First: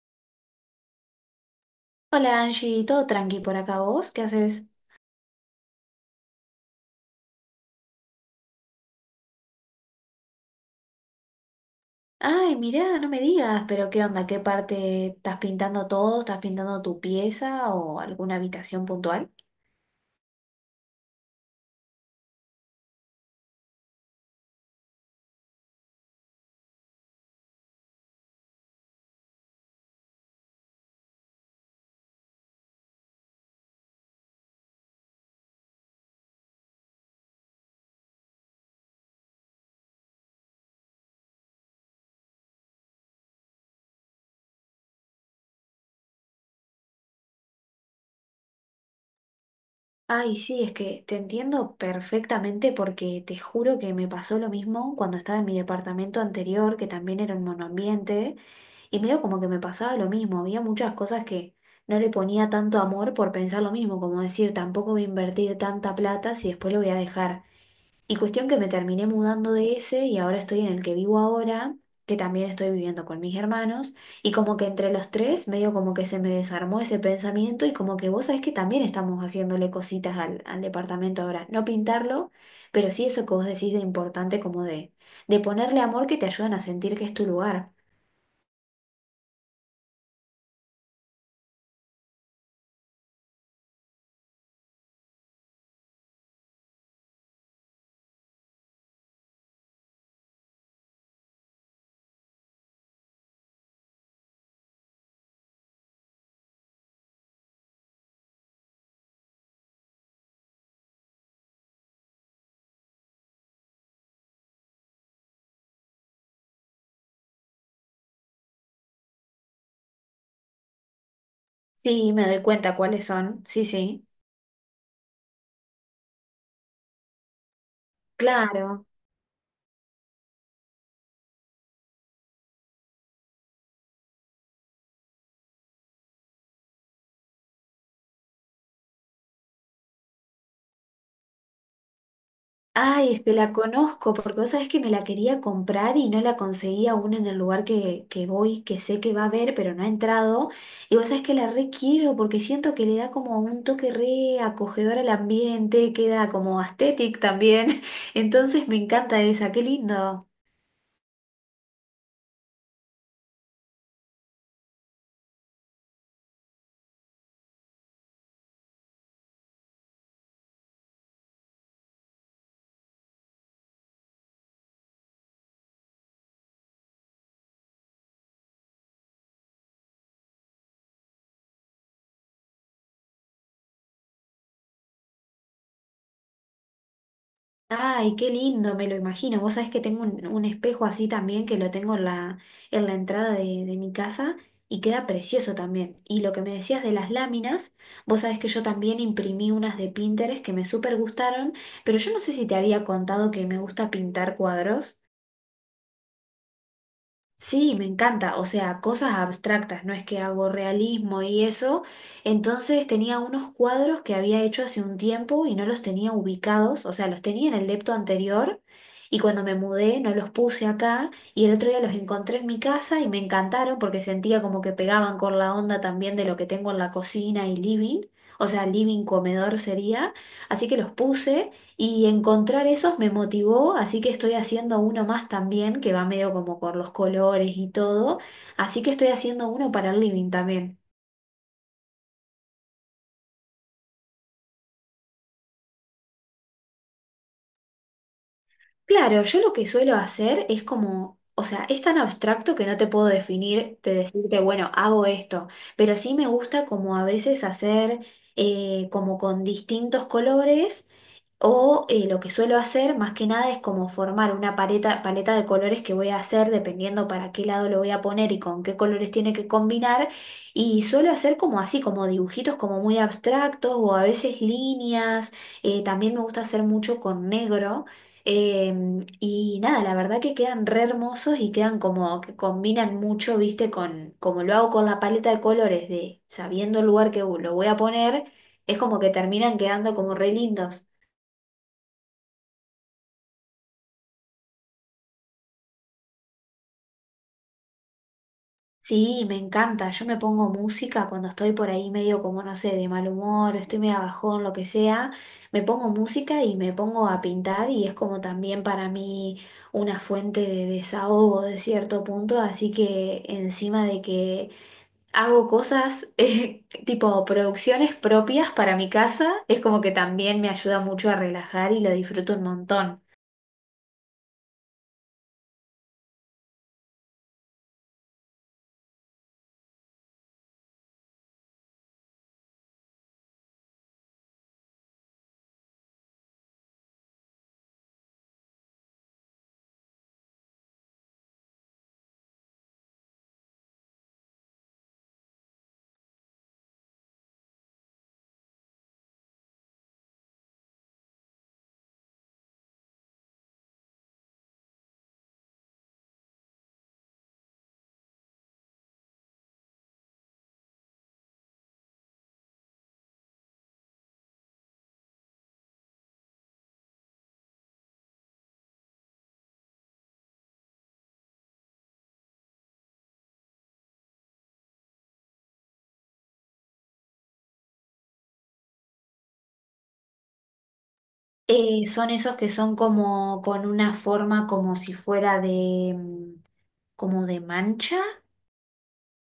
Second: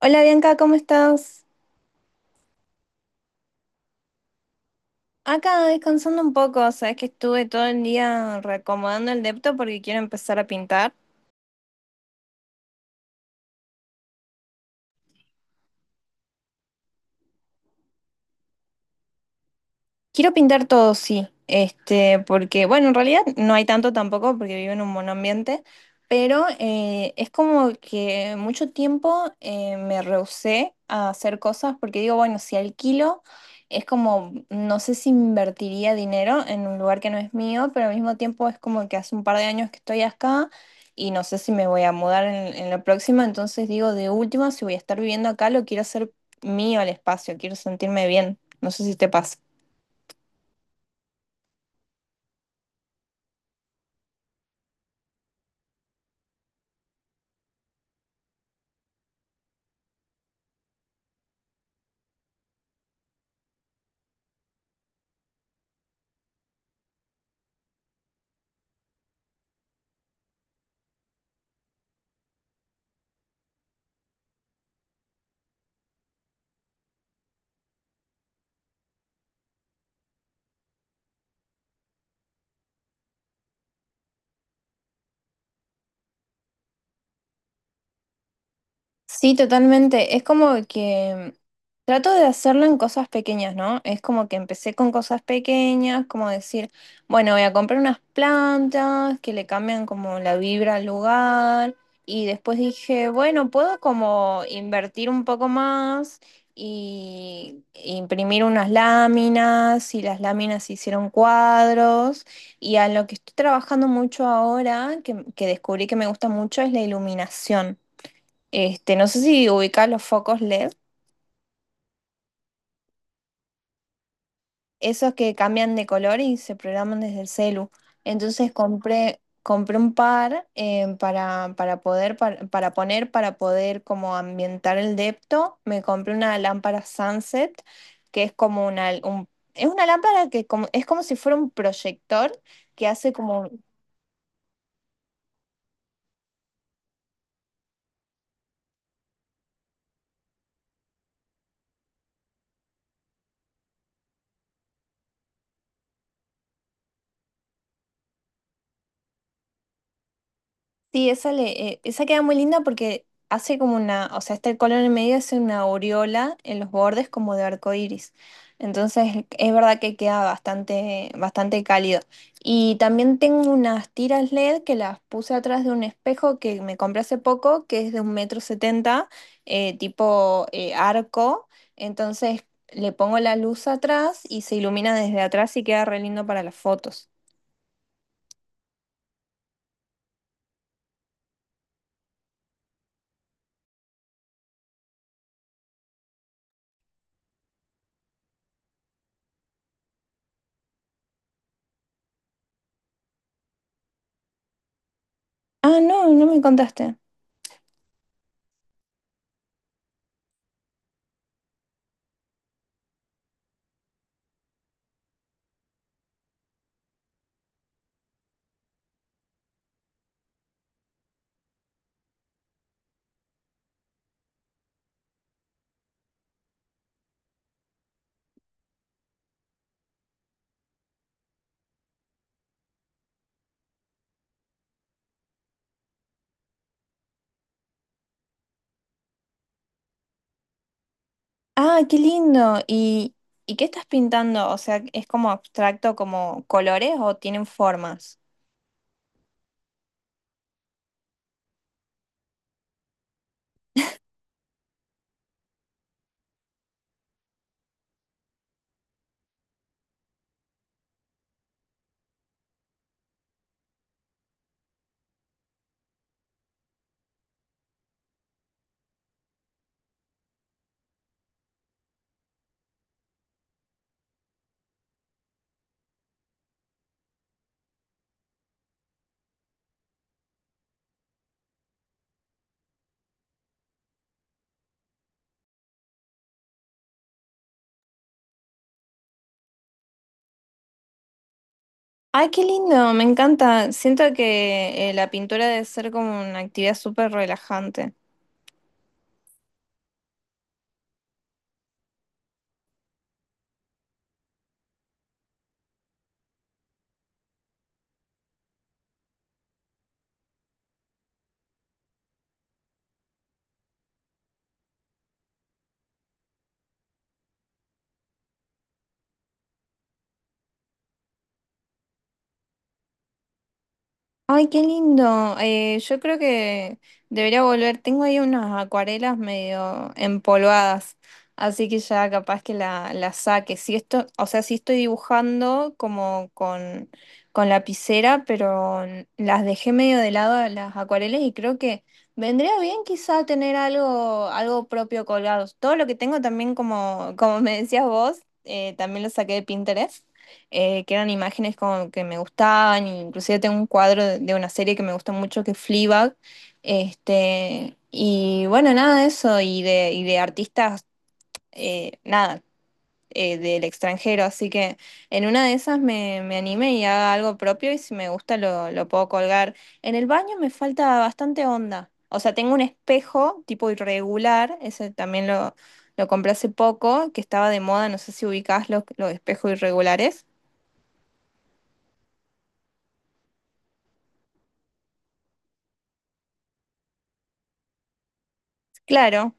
Hola Bianca, ¿cómo estás? Hola Angie, todo tranqui por acá, ¿vos qué haces? Acá descansando un poco, sabes que estuve todo el día reacomodando el depto porque quiero empezar a pintar. Ay, mirá, no me digas, pero ¿qué onda? ¿Qué parte estás pintando todo? ¿Estás pintando tu pieza o alguna habitación puntual? Quiero pintar todo, sí. Porque, bueno, en realidad no hay tanto tampoco porque vivo en un monoambiente, pero es como que mucho tiempo me rehusé a hacer cosas porque digo, bueno, si alquilo, es como, no sé si invertiría dinero en un lugar que no es mío, pero al mismo tiempo es como que hace un par de años que estoy acá y no sé si me voy a mudar en la próxima, entonces digo, de última, si voy a estar viviendo acá, lo quiero hacer mío el espacio, quiero sentirme bien. No sé si te pasa. Ay, sí, es que te entiendo perfectamente porque te juro que me pasó lo mismo cuando estaba en mi departamento anterior, que también era un monoambiente, y medio como que me pasaba lo mismo, había muchas cosas que no le ponía tanto amor por pensar lo mismo, como decir, tampoco voy a invertir tanta plata si después lo voy a dejar. Y cuestión que me terminé mudando de ese y ahora estoy en el que vivo ahora, que también estoy viviendo con mis hermanos, y como que entre los tres medio como que se me desarmó ese pensamiento y como que vos sabés que también estamos haciéndole cositas al departamento ahora, no pintarlo, pero sí eso que vos decís de importante como de ponerle amor que te ayudan a sentir que es tu lugar. Sí, totalmente. Es como que trato de hacerlo en cosas pequeñas, ¿no? Es como que empecé con cosas pequeñas, como decir, bueno, voy a comprar unas plantas que le cambian como la vibra al lugar. Y después dije, bueno, puedo como invertir un poco más y imprimir unas láminas y las láminas hicieron cuadros. Y a lo que estoy trabajando mucho ahora, que descubrí que me gusta mucho, es la iluminación. No sé si ubicás los focos LED, Sí, me doy cuenta cuáles son, sí, sí, esos que cambian de color y se programan desde el celu. Entonces claro. Compré un par para, para poner, para poder como ambientar el depto. Me compré una lámpara Sunset, que es como es una lámpara es como si fuera un proyector que hace Ay, es que como, la conozco, porque vos sabés que me la quería comprar y no la conseguí aún en el lugar que voy, que sé que va a haber, pero no ha entrado. Y vos sabés que la requiero porque siento que le da como un toque re acogedor al ambiente, queda como aesthetic también. Entonces me encanta esa, qué lindo. sí, esa queda muy linda porque hace como una, o sea, este color en el medio hace una aureola en los bordes como de arco iris. Entonces, es verdad que queda bastante, bastante cálido. Y también tengo unas tiras LED que las puse atrás de un espejo que me compré hace poco, que es de un metro setenta, tipo arco. Entonces, le pongo la luz atrás y se ilumina desde atrás y queda re lindo para las fotos. Ay, qué lindo, me lo imagino. Vos sabés que tengo un espejo así también que lo tengo en la entrada de mi casa y queda precioso también. Y lo que me decías de las láminas, vos sabés que yo también imprimí unas de Pinterest que me súper gustaron, pero yo no sé si te había contado que me gusta pintar cuadros. Ah, no, no me contaste. Sí, me encanta, o sea, cosas abstractas, no es que hago realismo y eso. Entonces tenía unos cuadros que había hecho hace un tiempo y no los tenía ubicados, o sea, los tenía en el depto anterior y cuando me mudé no los puse acá y el otro día los encontré en mi casa y me encantaron porque sentía como que pegaban con la onda también de lo que tengo en la cocina y living, o sea, living comedor sería, así que los puse. Y encontrar esos me motivó, así que estoy haciendo uno más también, que va medio como por los colores y todo. Así que estoy haciendo uno para el living también. Ah, qué lindo. ¿Y y qué estás pintando? O sea, ¿es como abstracto, como colores o tienen formas? Claro, yo lo que suelo hacer es como, o sea, es tan abstracto que no te puedo definir, de decirte, bueno, hago esto, pero sí me gusta como a veces hacer como con distintos colores o lo que suelo hacer más que nada es como formar una paleta, paleta de colores que voy a hacer dependiendo para qué lado lo voy a poner y con qué colores tiene que combinar y suelo hacer como así, como dibujitos como muy abstractos o a veces líneas, también me gusta hacer mucho con negro. Y nada, la verdad que quedan re hermosos y quedan como que combinan mucho, viste, con como lo hago con la paleta de colores de sabiendo el lugar que lo voy a poner, es como que terminan quedando como re lindos. Ay, qué lindo, me encanta. Siento que la pintura debe ser como una actividad súper relajante. Sí, me encanta. Yo me pongo música cuando estoy por ahí medio como, no sé, de mal humor, estoy medio bajón, lo que sea. Me pongo música y me pongo a pintar y es como también para mí una fuente de desahogo de cierto punto. Así que encima de que hago cosas tipo producciones propias para mi casa, es como que también me ayuda mucho a relajar y lo disfruto un montón. Ay, qué lindo. Yo creo que debería volver. Tengo ahí unas acuarelas medio empolvadas, así que ya capaz que la saque. Si esto, o sea, sí estoy dibujando con lapicera, pero las dejé medio de lado a las acuarelas y creo que vendría bien quizá tener algo propio colgado. Todo lo que tengo también, como me decías vos, también lo saqué de Pinterest, que eran imágenes como que me gustaban, e inclusive tengo un cuadro de una serie que me gusta mucho que es Fleabag. Y bueno, nada de eso, y de artistas nada, del extranjero, así que en una de esas me anime y haga algo propio y si me gusta lo puedo colgar. En el baño me falta bastante onda, o sea, tengo un espejo tipo irregular, ese también lo... Lo compré hace poco, que estaba de moda, no sé si ubicás los espejos irregulares. Son esos que son como con una forma como si fuera de, mm, como de mancha. Claro,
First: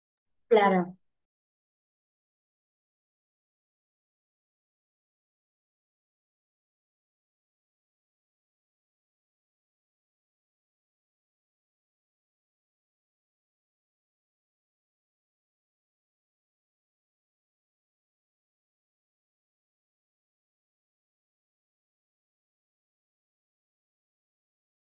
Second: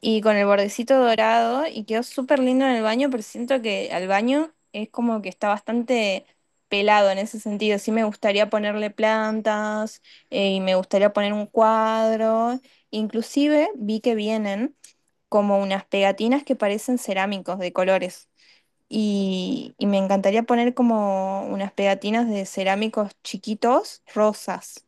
y con el Claro. bordecito dorado y quedó súper lindo en el baño, pero siento que al baño es como que está bastante pelado en ese sentido. Sí me gustaría ponerle plantas y me gustaría poner un cuadro. Inclusive vi que vienen como unas pegatinas que parecen cerámicos de colores. Y y me encantaría poner como unas pegatinas de cerámicos chiquitos, rosas.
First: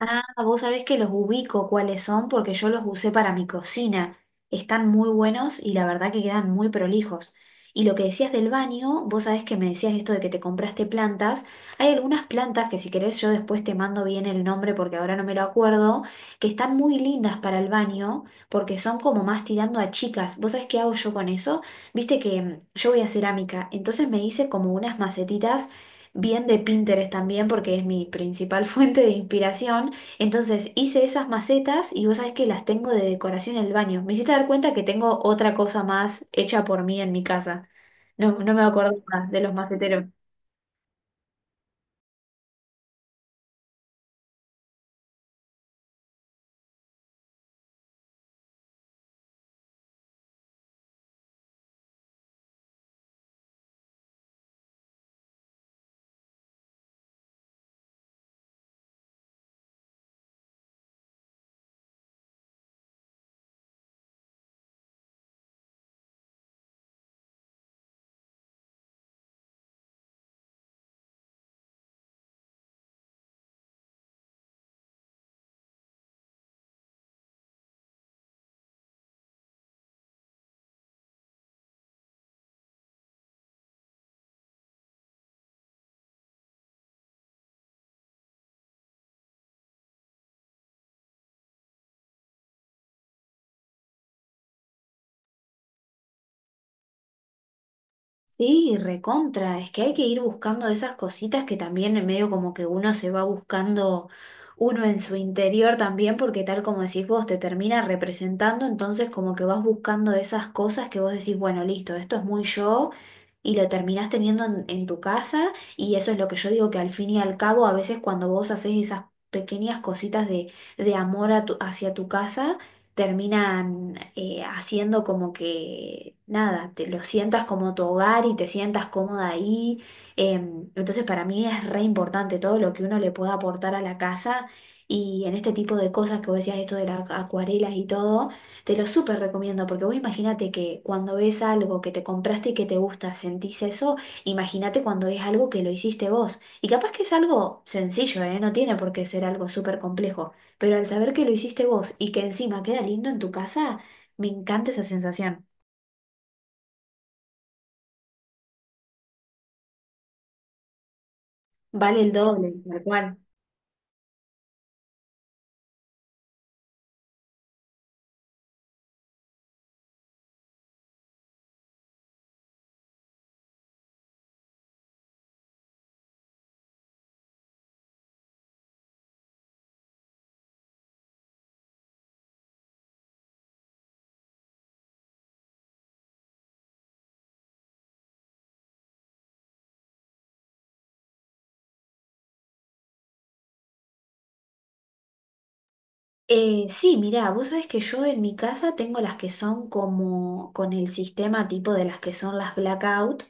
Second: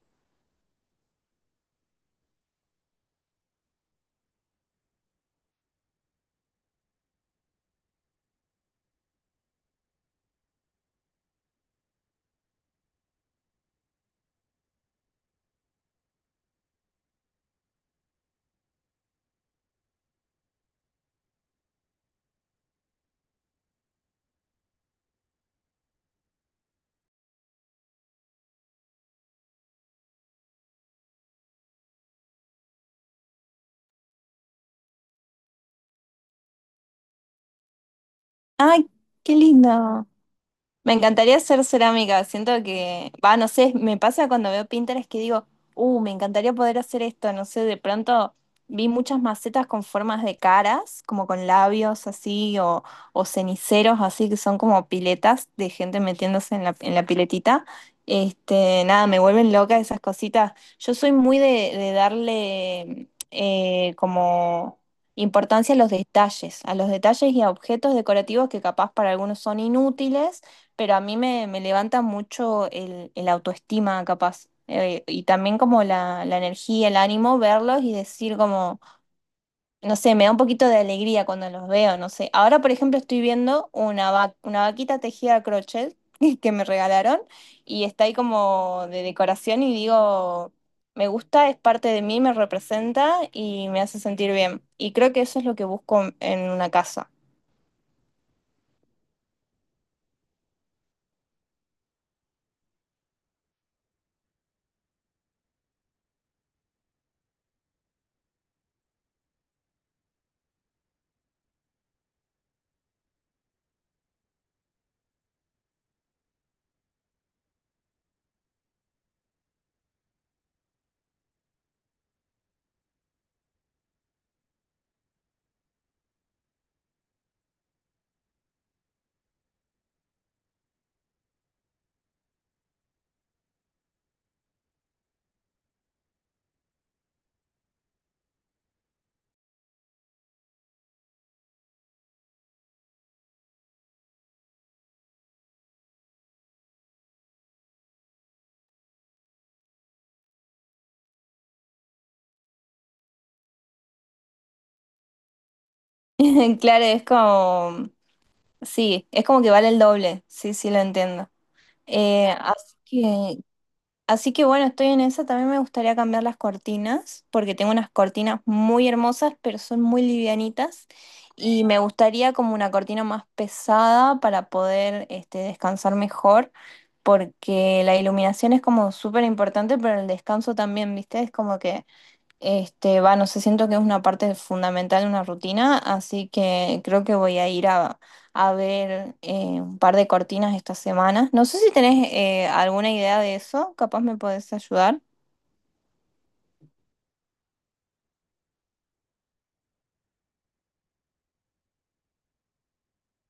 Ah, vos sabés que los ubico cuáles son porque yo los usé para mi cocina. Están muy buenos y la verdad que quedan muy prolijos. Y lo que decías del baño, vos sabés que me decías esto de que te compraste plantas. Hay algunas plantas que si querés yo después te mando bien el nombre porque ahora no me lo acuerdo, que están muy lindas para el baño porque son como más tirando a chicas. ¿Vos sabés qué hago yo con eso? Viste que mm, yo voy a cerámica, entonces me hice como unas macetitas bien de Pinterest también porque es mi principal fuente de inspiración. Entonces hice esas macetas y vos sabés que las tengo de decoración en el baño. Me hiciste dar cuenta que tengo otra cosa más hecha por mí en mi casa. No, no me ¡Ay, acordaba qué de los maceteros. lindo! Me encantaría hacer cerámica. Siento que, va, no sé, me pasa cuando veo Pinterest que digo, me encantaría poder hacer esto. No sé, de pronto vi muchas macetas con formas de caras, como con labios así, o ceniceros así, que son como piletas de gente metiéndose en en la piletita. Este, nada, Me vuelven loca esas cositas. Yo soy muy de darle como importancia a los detalles y a objetos decorativos que capaz para algunos son inútiles, pero a mí me levanta mucho el autoestima, capaz. Y también como la energía, el ánimo, verlos y decir como, no sé, me da un poquito de alegría cuando los veo, no sé. Ahora, por ejemplo, estoy viendo una vaquita tejida a crochet que me regalaron y está ahí como de decoración y digo, me gusta, es parte de mí, me representa y me hace sentir bien. Y creo que eso es lo que busco en una casa. Sí, recontra, es que hay que ir buscando esas cositas que también en medio como que uno se va buscando uno en su interior también, porque tal como decís vos, te termina representando, entonces como que vas buscando esas cosas que vos decís, bueno, listo, esto es muy yo, y lo terminás teniendo en tu casa, y eso es lo que yo digo que al fin y al cabo, a veces cuando vos haces esas pequeñas cositas de amor a tu- hacia tu casa, terminan haciendo como que, nada, te lo sientas como tu hogar y te sientas cómoda ahí. Entonces para mí es re importante todo lo que uno le pueda aportar a la casa y en este tipo de cosas que vos decías, esto de las acuarelas y todo, te lo súper recomiendo porque vos imagínate que cuando ves algo que te compraste y que te gusta, sentís eso, imagínate cuando es algo que lo hiciste vos. Y capaz que es algo sencillo, ¿eh? No tiene por qué ser algo súper complejo, pero al saber que lo hiciste vos y que encima queda lindo en tu casa, me encanta esa sensación. Claro, es como sí, es como que vale el doble, sí, sí lo entiendo. Vale el Eh, doble, así tal cual. que, así que bueno, estoy en esa, también me gustaría cambiar las cortinas, porque tengo unas cortinas muy hermosas, pero son muy livianitas, y me gustaría como una cortina más pesada para poder descansar mejor, porque la iluminación es como súper importante, pero el descanso también, ¿viste? Es como que no sé, siento que es una parte fundamental de una rutina, así que creo que voy a ir a ver un par de cortinas esta semana. No sé si tenés alguna idea de eso, capaz me podés ayudar. Sí, mirá, vos sabés que yo en mi casa tengo las que son como con el sistema tipo de las que son las blackout,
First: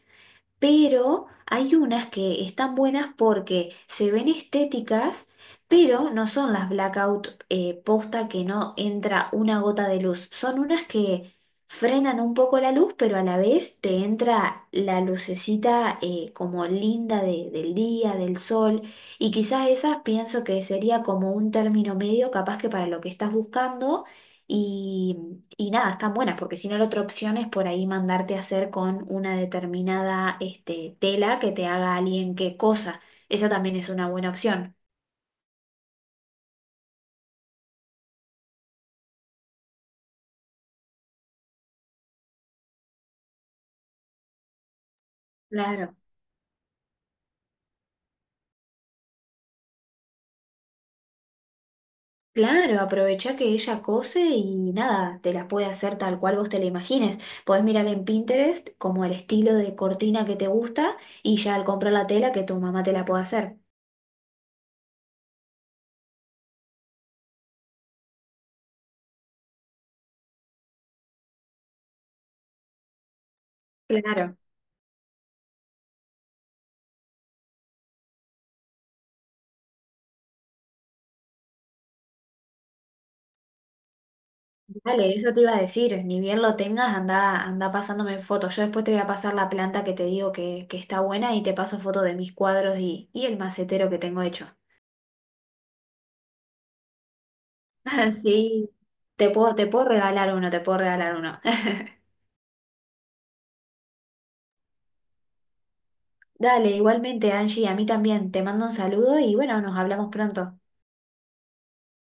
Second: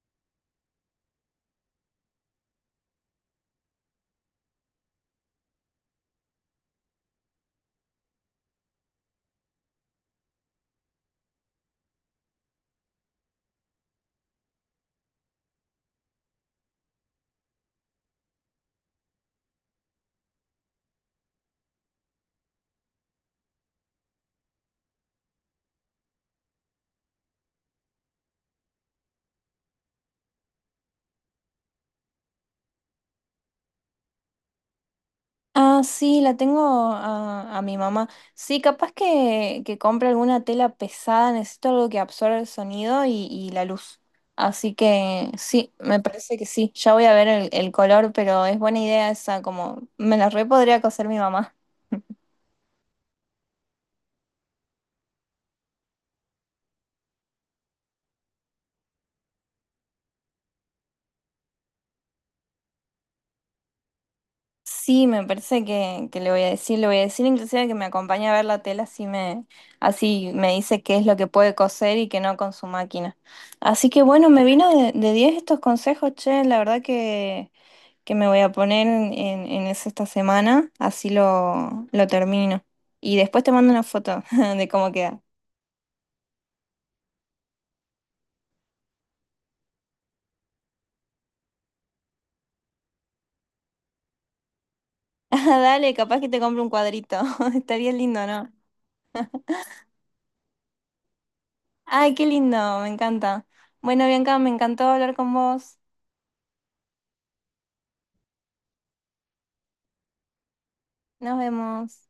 pero hay unas que están buenas porque se ven estéticas, pero no son las blackout, posta que no entra una gota de luz. Son unas que frenan un poco la luz, pero a la vez te entra la lucecita como linda de- del día, del sol, y quizás esas pienso que sería como un término medio capaz que para lo que estás buscando. Y nada, están buenas, porque si no la otra opción es por ahí mandarte a hacer con una determinada este, tela que te haga alguien que cosa. Esa también es una buena opción. Ah, sí, la tengo a mi mamá. Sí, capaz que compre alguna tela pesada, necesito algo que absorba el sonido y la luz. Así que sí, Claro. me parece que sí. Ya voy a ver el color, pero es buena idea esa, como me la re podría coser mi mamá. Claro, aprovecha que ella cose y nada, te la puede hacer tal cual vos te la imagines. Podés mirar en Pinterest como el estilo de cortina que te gusta y ya al comprar la tela que tu mamá te la pueda hacer. Sí, me parece que le voy a decir, le voy a decir inclusive que me acompañe a ver la tela, así me así me dice qué es lo que puede coser y que no con su máquina. Así que bueno, Claro. me vino de 10 estos consejos, che, la verdad que me voy a poner en eso esta semana, así lo termino. Y después te mando una foto de cómo Dale, queda. eso te iba a decir, ni bien lo tengas, anda, anda pasándome fotos. Yo después te voy a pasar la planta que te digo que está buena y te paso fotos de mis cuadros y el macetero que tengo hecho. Ah, dale, capaz que te compro un cuadrito, estaría lindo, ¿no? Sí, te puedo regalar uno, te puedo regalar uno. Ay, qué lindo, me encanta. Bueno, Bianca, me encantó hablar con vos, Dale, igualmente, Angie, a mí también. Te mando un saludo y bueno, nos hablamos pronto. nos vemos.